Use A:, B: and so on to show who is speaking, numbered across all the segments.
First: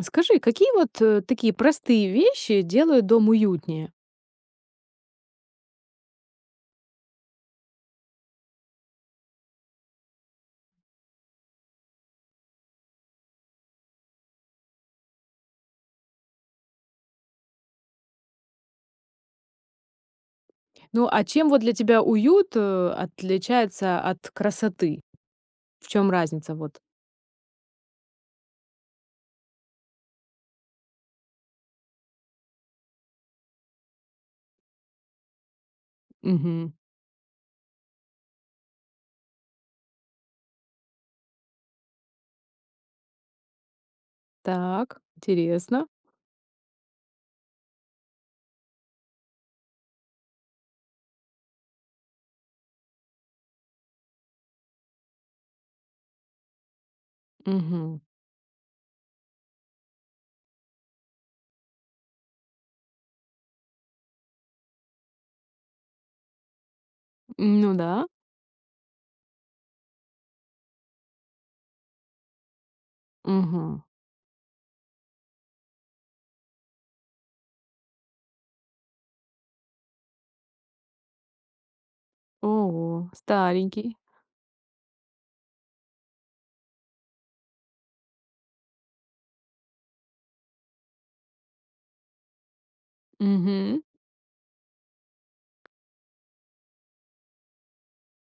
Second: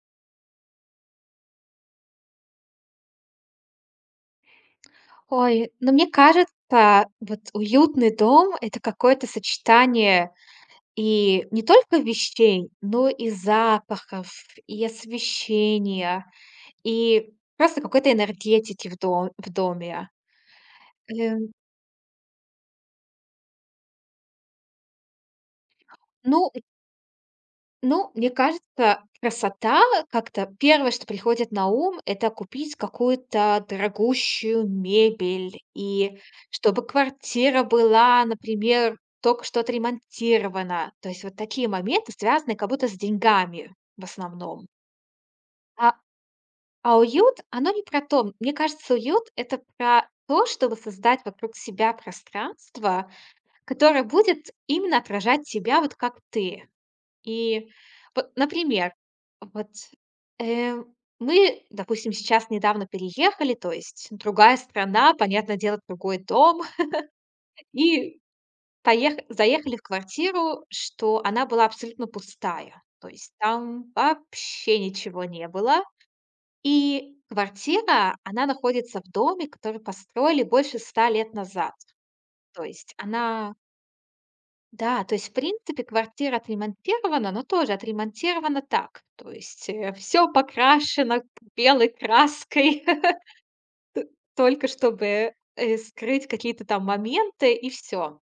A: Скажи, какие вот, такие простые вещи делают дом уютнее?
B: Ой, ну, мне кажется, вот уютный дом — это какое-то сочетание, и не только вещей, но и запахов, и освещения, и просто какой-то энергетики в доме.
A: Ну, а
B: Эм,
A: чем вот для тебя уют, отличается от красоты? В чем
B: ну
A: разница вот?
B: Ну, мне кажется, красота как-то первое, что приходит на ум, это купить какую-то дорогущую мебель, и
A: Мгм.
B: чтобы квартира была, например, только что отремонтирована. То есть вот такие моменты, связанные как будто с деньгами в основном.
A: Так, интересно.
B: А, а уют, оно не про то. Мне кажется, уют — это про то, чтобы создать вокруг себя пространство, которое будет именно отражать тебя вот как ты. И
A: Мгм.
B: вот, например, вот, э, мы, допустим, сейчас недавно переехали, то есть другая страна, понятное дело, другой дом,
A: Ну да.
B: и поех заехали в квартиру, что она была абсолютно пустая, то есть
A: Мгм.
B: там вообще ничего не было. И квартира, она находится в доме, который построили больше 100 лет назад. То есть
A: Ого,
B: она...
A: старенький.
B: Да, то есть, в принципе, квартира отремонтирована, но тоже отремонтирована так. То есть все покрашено белой краской,
A: Мгм.
B: только чтобы, скрыть какие-то там моменты, и все.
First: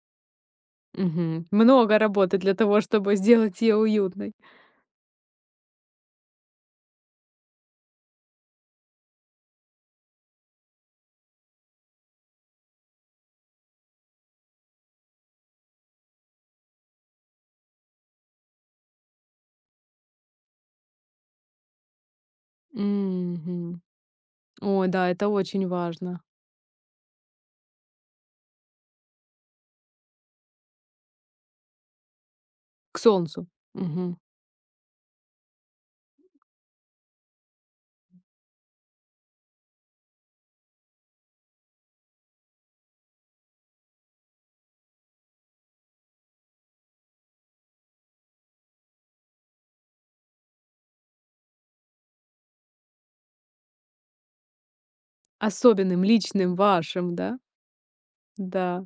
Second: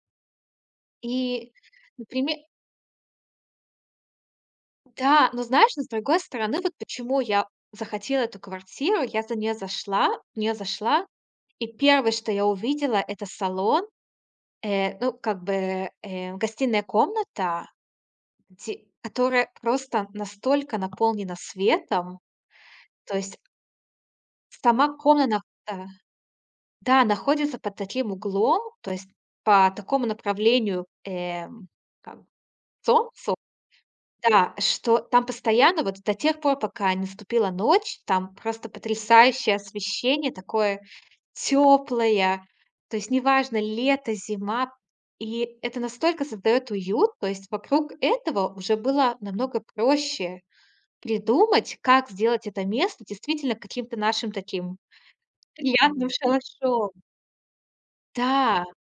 A: Мгм.
B: И,
A: Много
B: например,
A: работы для того, чтобы сделать ее уютной.
B: да, но знаешь, но с другой стороны, вот почему я захотела эту квартиру. Я за нее зашла не зашла, и первое, что я увидела — это салон, ну, как бы, гостиная комната, Те которая просто настолько наполнена светом, то есть
A: Мгм. Ой,
B: сама
A: да, это
B: комната
A: очень
B: нах- э,
A: важно.
B: да, находится под таким углом, то есть по такому направлению, как
A: К
B: солнцу,
A: солнцу. Мгм.
B: да, что там постоянно, вот до тех пор, пока не наступила ночь, там просто потрясающее освещение, такое теплое, то есть неважно, лето, зима. И это настолько создает уют, то есть вокруг этого уже было намного проще придумать, как сделать это место действительно каким-то нашим таким
A: Особенным,
B: приятным Мгм.
A: личным,
B: Шалашом.
A: вашим, да?
B: Да,
A: Да.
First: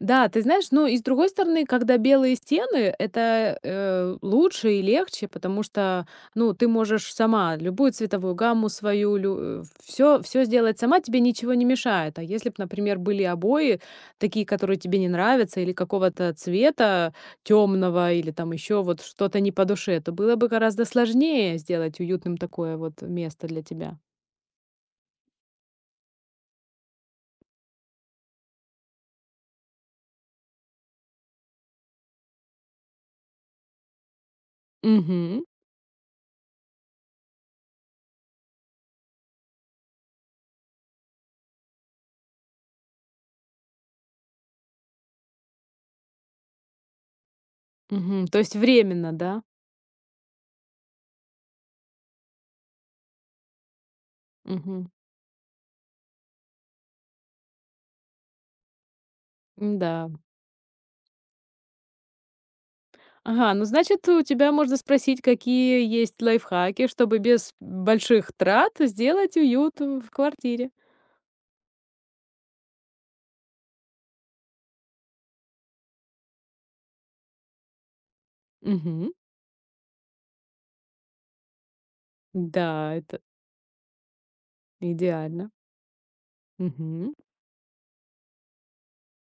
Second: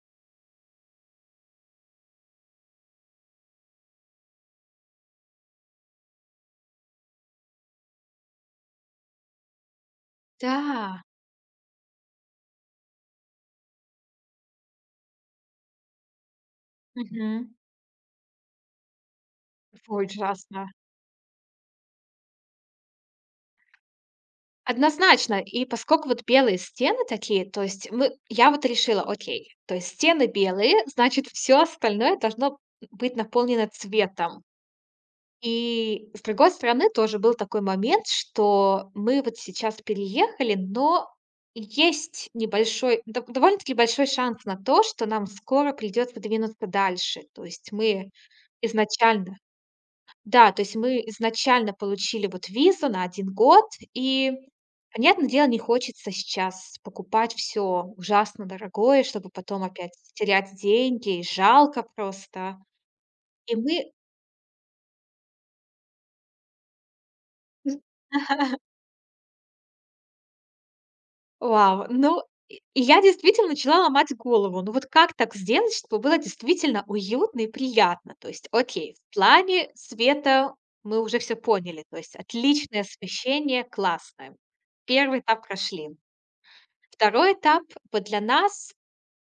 A: Да, ты знаешь, ну и с другой стороны, когда белые стены, это лучше и легче, потому что, ну, ты можешь сама любую цветовую гамму свою, все сделать сама,
B: да.
A: тебе ничего не мешает. А если бы, например, были обои, такие, которые тебе не нравятся, или какого-то цвета
B: Мгм.
A: темного, или там еще вот что-то не по душе,
B: Ой,
A: то было бы
B: ужасно.
A: гораздо сложнее сделать уютным такое вот место для тебя.
B: Однозначно. И поскольку вот белые стены такие, то есть мы я вот решила: окей, то есть стены белые, значит, все остальное должно быть наполнено цветом.
A: Угу,
B: И с другой стороны, тоже был такой момент, что мы вот сейчас переехали, но есть небольшой, довольно-таки большой шанс на то, что нам скоро придется двинуться дальше. То есть мы
A: угу. То есть временно,
B: изначально...
A: да?
B: да, то есть мы изначально получили вот визу на 1 год, и,
A: Угу.
B: понятное дело, не хочется сейчас покупать все ужасно дорогое, чтобы потом опять
A: Да,
B: терять деньги, и жалко просто.
A: ага,
B: И
A: ну,
B: мы...
A: значит, у тебя можно спросить, какие есть лайфхаки, чтобы без больших трат сделать уют в квартире.
B: Вау! Ну, и я действительно начала ломать голову. Ну, вот как так сделать, чтобы было действительно уютно и приятно? То есть, окей,
A: Мгм.
B: в плане света мы уже все поняли. То есть отличное
A: Да, это
B: освещение, классное. Первый этап
A: идеально.
B: прошли.
A: Мгм.
B: Второй этап вот для нас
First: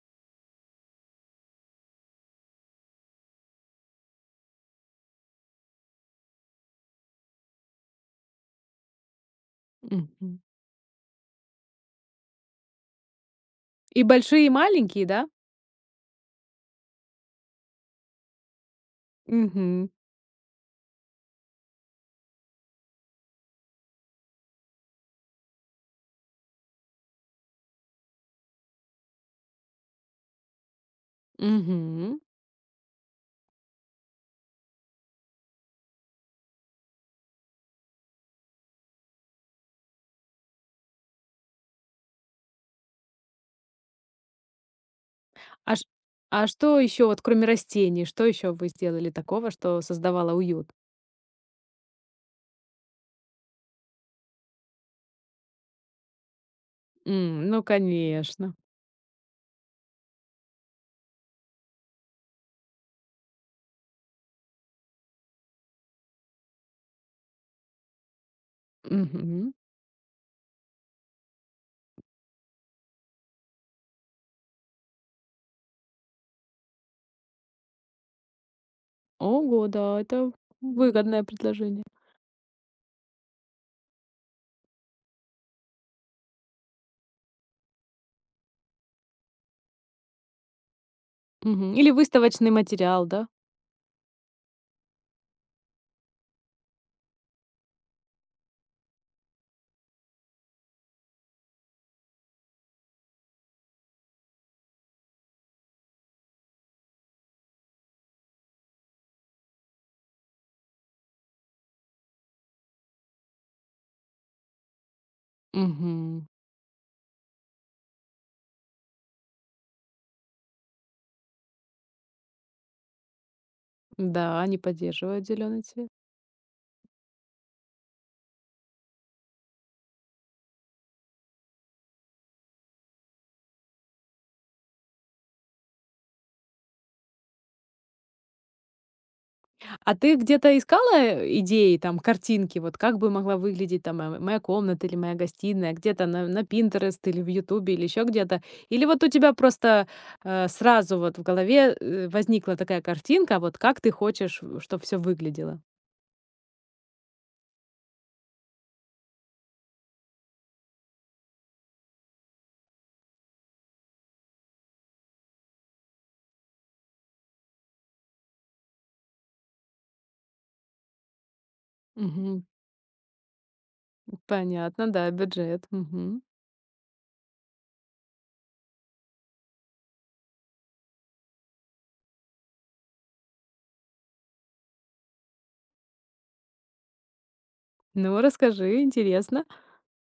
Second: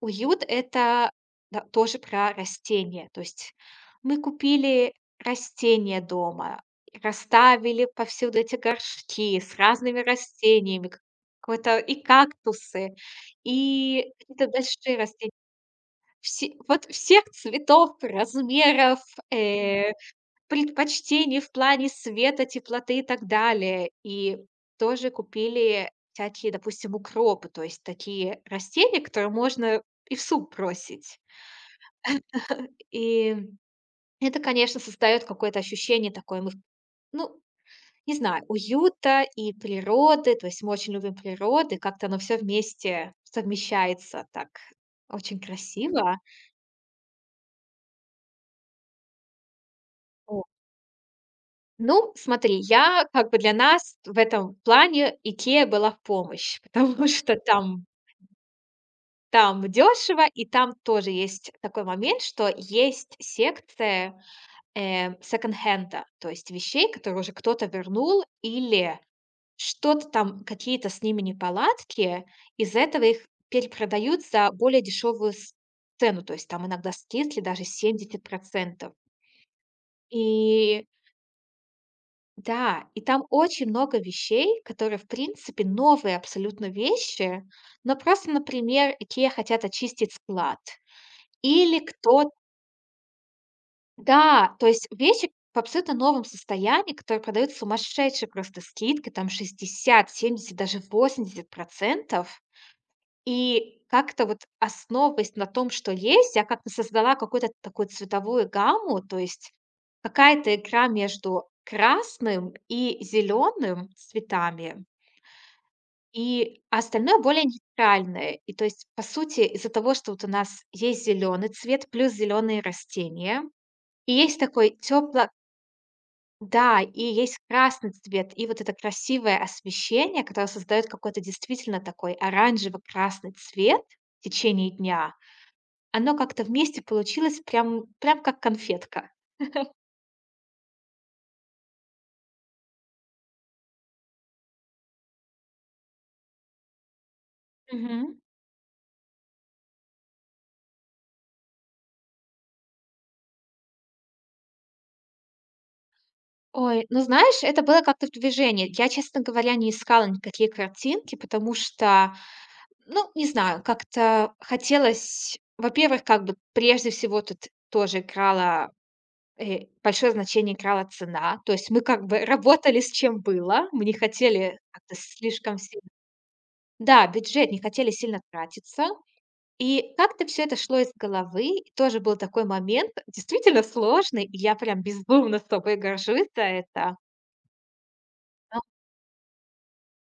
B: уют — это, да, тоже про растения. То есть мы купили растения дома, расставили повсюду эти горшки с разными
A: Мгм.
B: растениями, к какой-то и кактусы,
A: И
B: и
A: большие,
B: какие-то
A: и
B: большие
A: маленькие, да?
B: растения. Все вот, всех цветов, размеров,
A: Мгм.
B: э предпочтений в плане света, теплоты и так далее. И тоже купили всякие, допустим, укропы, то есть такие растения, которые можно и в суп бросить.
A: Мгм.
B: И это, конечно, создает какое-то ощущение такое, мы, ну, не знаю, уюта и природы. То есть мы очень любим природу, и как-то оно все вместе совмещается так очень
A: А ш
B: красиво.
A: а что еще, вот кроме растений, что еще вы сделали такого, что создавало
B: Вот.
A: уют?
B: Ну, смотри, я как бы, для нас в этом плане Икея была в помощь, потому что
A: М, ну,
B: там...
A: конечно.
B: Там дешево, и там тоже есть такой момент, что есть секция, секонд-хенда, то есть вещей, которые уже кто-то вернул, или
A: Мгм.
B: что-то там, какие-то с ними неполадки, из-за этого их перепродают за более дешевую с цену, то есть там иногда скидки даже 70%.
A: Ого, да, это
B: И
A: выгодное предложение.
B: да, и там очень много вещей, которые, в принципе, новые абсолютно вещи, но просто, например, IKEA хотят очистить склад,
A: Мгм.
B: или
A: Или
B: кто...
A: выставочный материал, да?
B: Да, то есть вещи в абсолютно новом состоянии, которые продают, сумасшедшие просто скидки, там 60, 70, даже 80%. И как-то вот, основываясь на том, что есть, я как-то создала какую-то такую цветовую гамму, то есть какая-то игра между красным и зеленым цветами,
A: Мгм.
B: и а остальное более нейтральное. И то есть, по сути, из-за того, что вот у нас есть зеленый цвет плюс зеленые растения, и есть
A: Да, они
B: такой тепло...
A: поддерживают зеленый цвет.
B: да, и есть красный цвет, и вот это красивое освещение, которое создает какой-то действительно такой оранжево-красный цвет в течение дня. Оно как-то вместе получилось прям как конфетка.
A: А ты где-то искала идеи, там, картинки, вот как бы могла выглядеть там моя комната или моя гостиная, где-то на Pinterest или в Ютубе или еще
B: Мгм.
A: где-то? Или вот у тебя просто сразу вот в голове возникла такая картинка, вот как ты хочешь, чтобы все выглядело?
B: Ой, ну знаешь, это было как-то в движении. Я, честно говоря, не искала никакие картинки, потому что, ну, не знаю, как-то хотелось, во-первых, как бы прежде всего тут тоже играла... большое значение играла цена. То есть мы как бы
A: Мгм.
B: работали с чем было, мы не хотели
A: Понятно,
B: как-то
A: да,
B: слишком
A: бюджет.
B: сильно...
A: Мгм.
B: Да, бюджет, не хотели сильно тратиться. И как-то все это шло из головы. И тоже был такой момент, действительно сложный, и я прям безумно с собой горжусь за это.
A: Ну,
B: А,
A: расскажи, интересно.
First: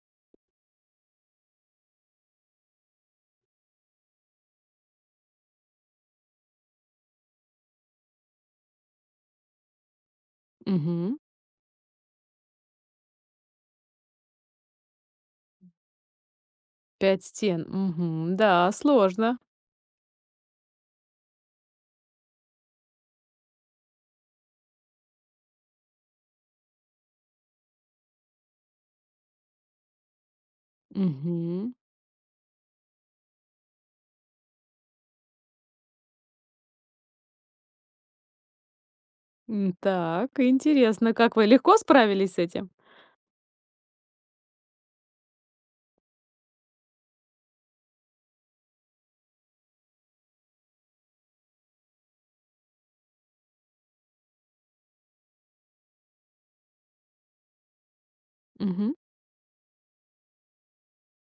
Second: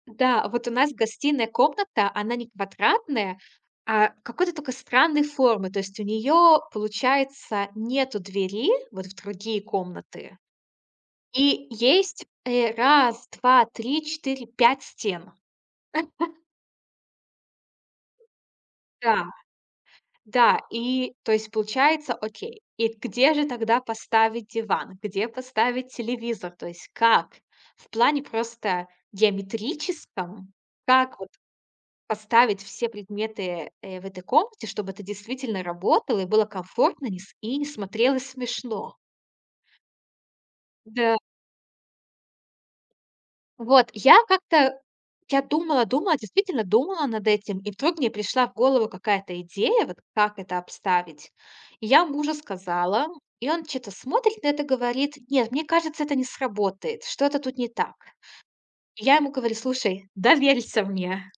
B: да, а вот у нас гостиная комната, она не квадратная, а какой-то только странной формы. То есть у нее получается, нету двери вот в другие комнаты.
A: Мгм.
B: И есть, 1, 2, 3, 4, 5 стен.
A: Пять стен. Мгм. Да,
B: Да,
A: сложно.
B: да, и то есть получается, окей, и где же тогда поставить диван? Где поставить телевизор? То есть как? В плане просто геометрическом, как вот
A: Мгм.
B: поставить все предметы, в этой комнате, чтобы это действительно работало и было комфортно, не с и не смотрелось смешно?
A: М, так, интересно,
B: Да.
A: как вы легко справились с этим?
B: Вот, я как-то, я думала, думала, действительно думала над этим, и вдруг мне пришла в голову какая-то идея, вот как это обставить. И я мужу сказала, и он что-то смотрит на это, говорит, нет, мне кажется, это не сработает, что-то тут не так.
A: Мгм.
B: И я ему говорю: слушай, доверься мне,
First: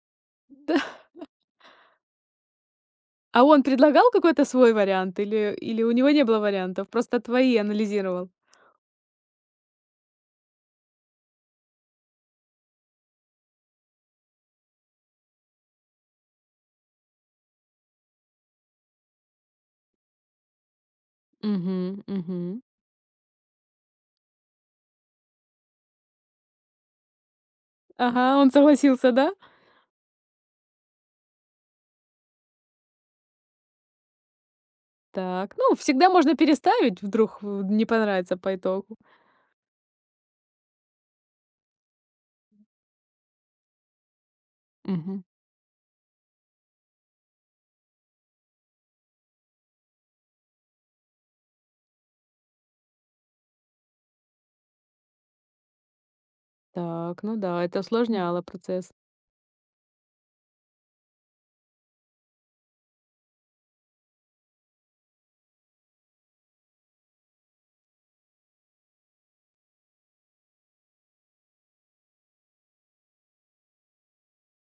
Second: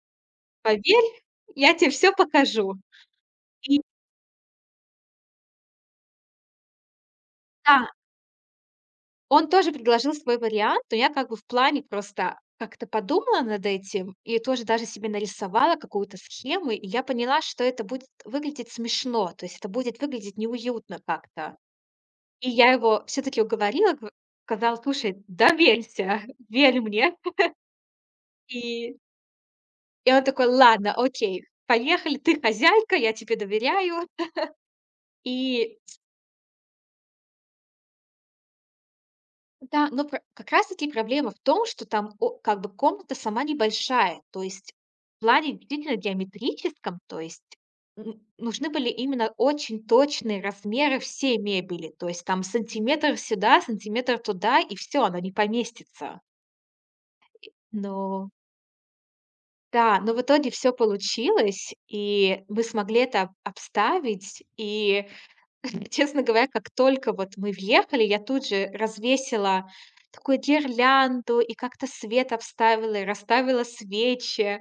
A: Да.
B: поверь, я тебе все покажу.
A: А он
B: И
A: предлагал какой-то свой вариант или у него не было вариантов, просто твои
B: да,
A: анализировал?
B: он тоже предложил свой вариант, но я как бы в плане просто как-то подумала над этим и тоже даже себе нарисовала какую-то схему, и я поняла, что это будет выглядеть смешно, то есть это будет выглядеть неуютно как-то.
A: Мгм, мгм.
B: И я его все таки уговорила, гов сказала: "Слушай, доверься, верь мне".
A: Ага, он
B: И
A: согласился, да?
B: и он такой: "Ладно, окей, поехали, ты хозяйка, я тебе доверяю".
A: Так, ну,
B: И...
A: всегда можно переставить, вдруг в не понравится по итогу.
B: Да, но пр как раз таки проблема в том, что там о как бы комната сама небольшая. То есть в
A: Мгм.
B: плане действительно геометрическом, то есть н нужны были именно очень точные размеры всей мебели. То есть там сантиметр сюда, сантиметр туда, и все, она не поместится.
A: Так, ну да, это
B: Но
A: усложняло процесс.
B: да, но в итоге все получилось, и мы смогли это обставить. И честно говоря, как только вот мы въехали, я тут же развесила такую гирлянду и как-то свет обставила, и расставила свечи.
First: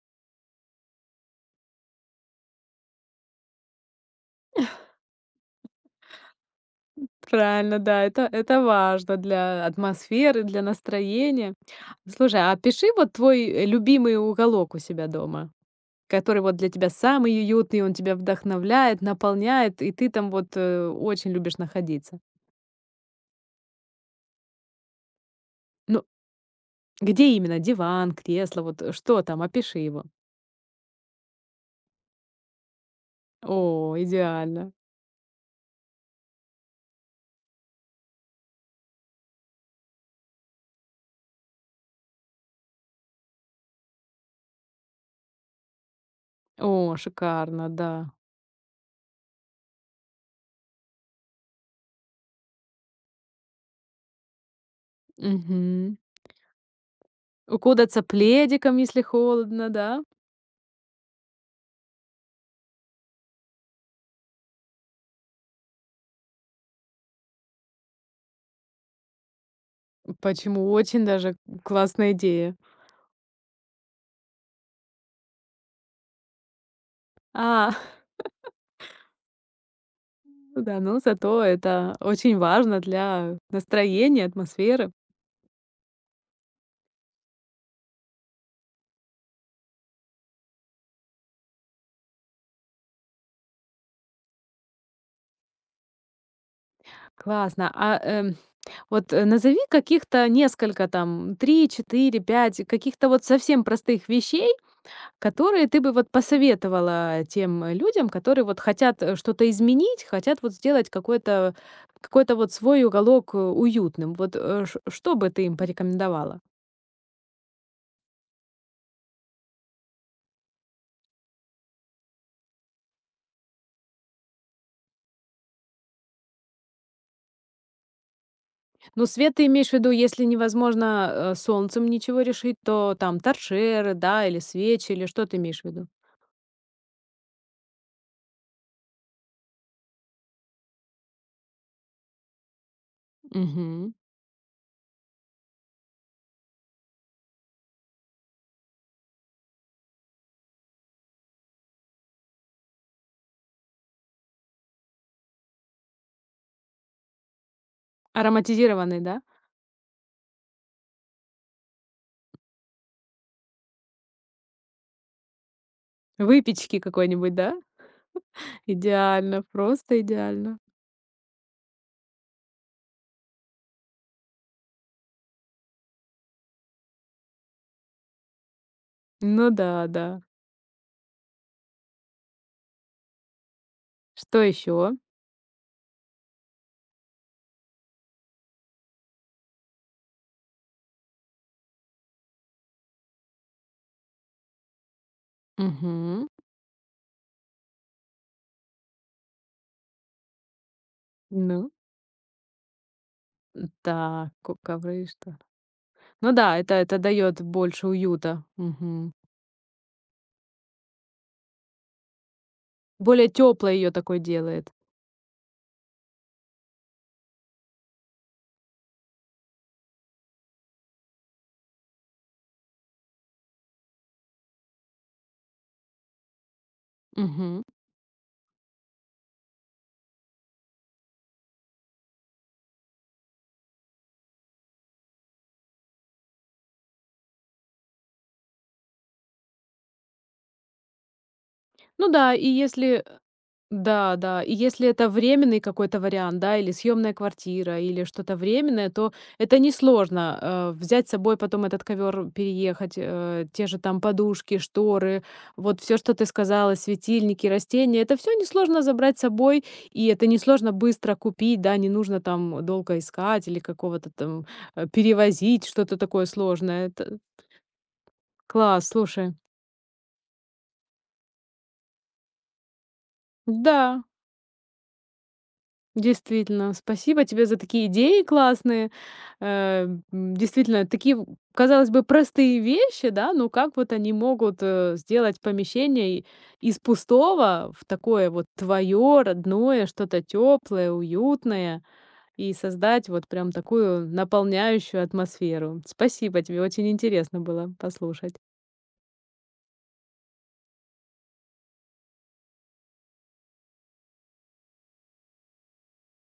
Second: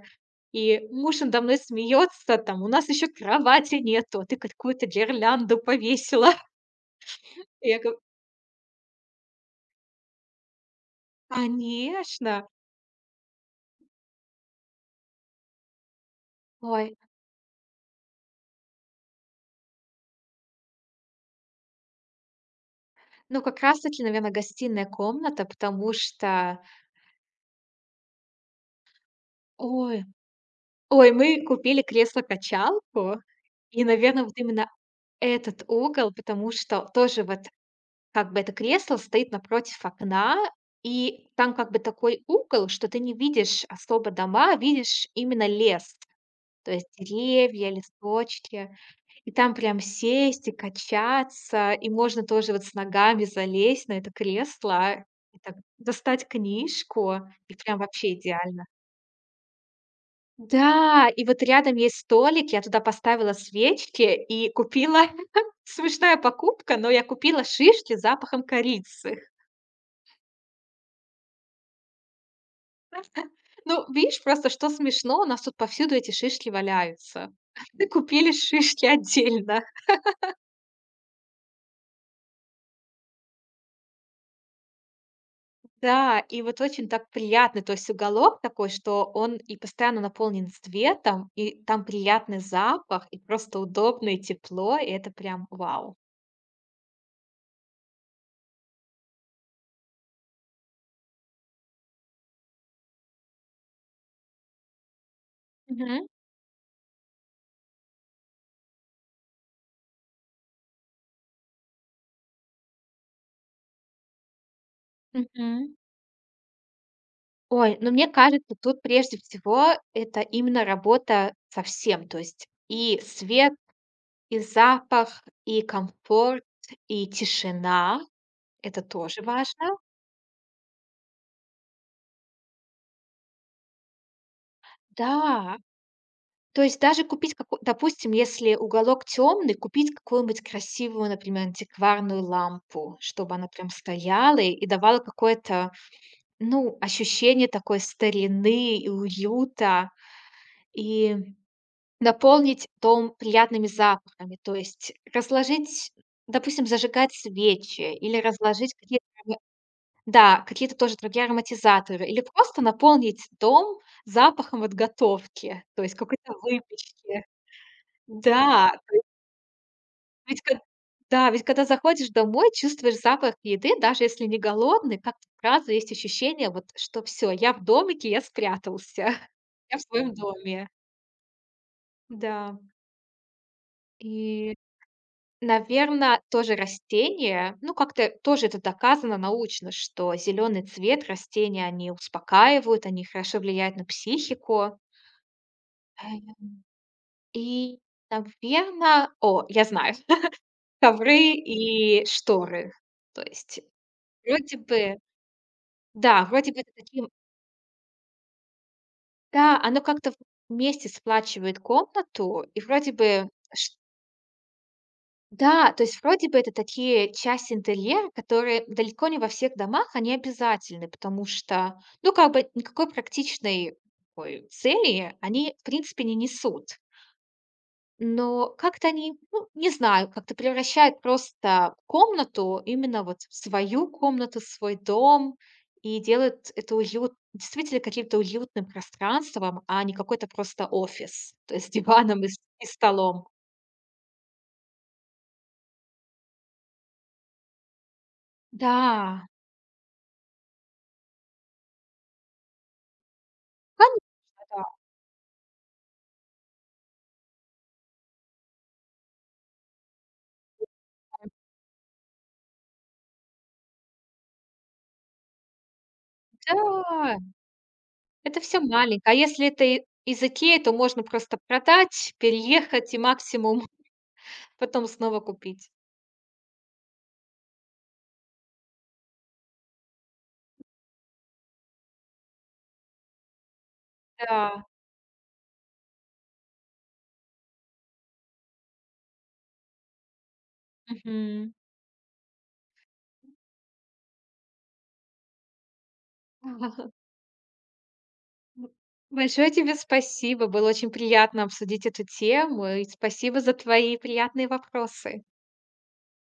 B: И муж надо мной смеется, там, у нас еще кровати нету, а ты какую-то гирлянду повесила. Я
A: Правильно,
B: говорю,
A: да, это важно для атмосферы, для настроения.
B: конечно.
A: Слушай, а пиши вот твой, любимый уголок у себя дома. Который вот для тебя
B: Ой,
A: самый уютный, он тебя вдохновляет, наполняет, и ты там вот, очень любишь находиться.
B: ну как раз-таки, наверное, гостиная комната, потому
A: Ну,
B: что,
A: где именно? Диван, кресло, вот, что там? Опиши
B: ой,
A: его.
B: ой, мы купили кресло-качалку, и,
A: О,
B: наверное, вот именно
A: идеально.
B: этот угол, потому что тоже вот, как бы это кресло стоит напротив окна, и там как бы такой угол, что ты не видишь особо дома, а видишь именно лес, то есть
A: О,
B: деревья,
A: шикарно, да.
B: листочки. И там прям сесть и качаться, и можно тоже вот с ногами залезть на это кресло, и так
A: Мгм.
B: достать книжку, и прям
A: Укутаться
B: вообще идеально.
A: пледиком, если холодно, да?
B: Да, и вот рядом есть столик, я туда поставила свечки и купила... смешная покупка, но я купила шишки с запахом корицы.
A: Почему? Очень даже классная идея.
B: Ну, видишь, просто что смешно, у нас тут повсюду эти шишки валяются.
A: А,
B: Мы купили шишки отдельно.
A: ну да, ну зато это очень важно для настроения, атмосферы.
B: Да, и вот очень так приятно, то есть уголок такой, что он и постоянно наполнен светом, и там приятный запах, и просто удобно, и тепло, и это прям вау.
A: Классно. А, вот, назови каких-то несколько там 3 4 5 каких-то вот совсем простых вещей, которые ты бы
B: Мгм,
A: вот посоветовала тем, людям, которые вот хотят, что-то изменить, хотят вот сделать какой-то вот свой уголок, уютным. Вот, э, ш что бы ты им
B: мгм.
A: порекомендовала?
B: Ой, ну мне кажется, тут прежде всего это именно работа со всем, то есть и свет, и запах, и комфорт, и тишина. Это
A: Ну,
B: тоже
A: свет ты
B: важно.
A: имеешь в виду, если невозможно, солнцем ничего решить, то там торшеры, да, или свечи, или что ты
B: Да,
A: имеешь в виду?
B: то есть даже купить како допустим, если уголок темный, купить какую-нибудь красивую, например, антикварную лампу, чтобы она прям
A: Мгм.
B: стояла и давала какое-то, ну, ощущение такой старины и уюта, и наполнить дом приятными запахами. То есть разложить, допустим, зажигать свечи или разложить
A: Ароматизированные,
B: какие-то
A: да?
B: аромы... да, какие-то тоже другие ароматизаторы, или просто наполнить дом запахом от готовки, то есть какой-то
A: Выпечки
B: выпечки.
A: какой-нибудь, да?
B: Да,
A: Идеально, просто
B: ведь кот
A: идеально.
B: да, ведь когда заходишь домой, чувствуешь запах еды, даже если не голодный, как-то сразу есть ощущение, вот, что все, я в домике, я спрятался.
A: Ну
B: Я в
A: да, да.
B: своем доме. Да.
A: Что
B: И,
A: еще?
B: наверное, тоже растения, ну, как-то тоже это доказано научно, что зеленый цвет растения, они успокаивают, они хорошо влияют на психику.
A: Мгм.
B: Эм, и, наверное, о, я знаю, ковры
A: Ну,
B: и шторы. То есть...
A: да,
B: Вроде бы,
A: ковры что.
B: да,
A: Ну
B: вроде
A: да,
B: бы это
A: это
B: таким...
A: дает больше уюта. Мгм.
B: да, оно как-то вместе сплачивает комнату, и вроде
A: Более
B: бы... ш
A: теплой ее такой делает.
B: да, то есть вроде бы это такие части интерьера, которые далеко не во всех домах они обязательны, потому что, ну, как бы никакой практичной такой цели они, в принципе, не несут.
A: Мгм.
B: Но как-то они, ну, не знаю, как-то превращают просто комнату, именно вот в свою комнату, свой дом, и делают это уют действительно каким-то уютным пространством, а не какой-то просто офис, то есть с
A: Ну
B: диваном и
A: да,
B: с
A: и
B: и
A: если.
B: столом.
A: Да, да. И если это временный какой-то вариант, да, или съемная квартира, или что-то временное, то
B: Да,
A: это несложно, взять с собой потом этот ковер, переехать, те же
B: конечно,
A: там подушки,
B: да.
A: шторы, вот все, что ты сказала, светильники, растения, это все несложно забрать с собой, и это несложно быстро купить, да, не нужно там долго искать или какого-то там, перевозить, что-то такое сложное. Это
B: Да, это все
A: класс,
B: маленькое. А
A: слушай.
B: если это и из "Икеи", то можно просто продать, переехать и максимум
A: Да.
B: потом снова купить.
A: Действительно, спасибо тебе за такие идеи классные. Э, действительно, такие, казалось бы, простые вещи, да, но как вот они могут,
B: Да,
A: сделать помещение, из пустого в такое вот твое, родное, что-то теплое,
B: мгм.
A: уютное, и создать вот прям такую наполняющую атмосферу. Спасибо тебе, очень интересно было послушать.
B: Б большое тебе спасибо. Было очень приятно обсудить эту тему, и спасибо за твои приятные вопросы.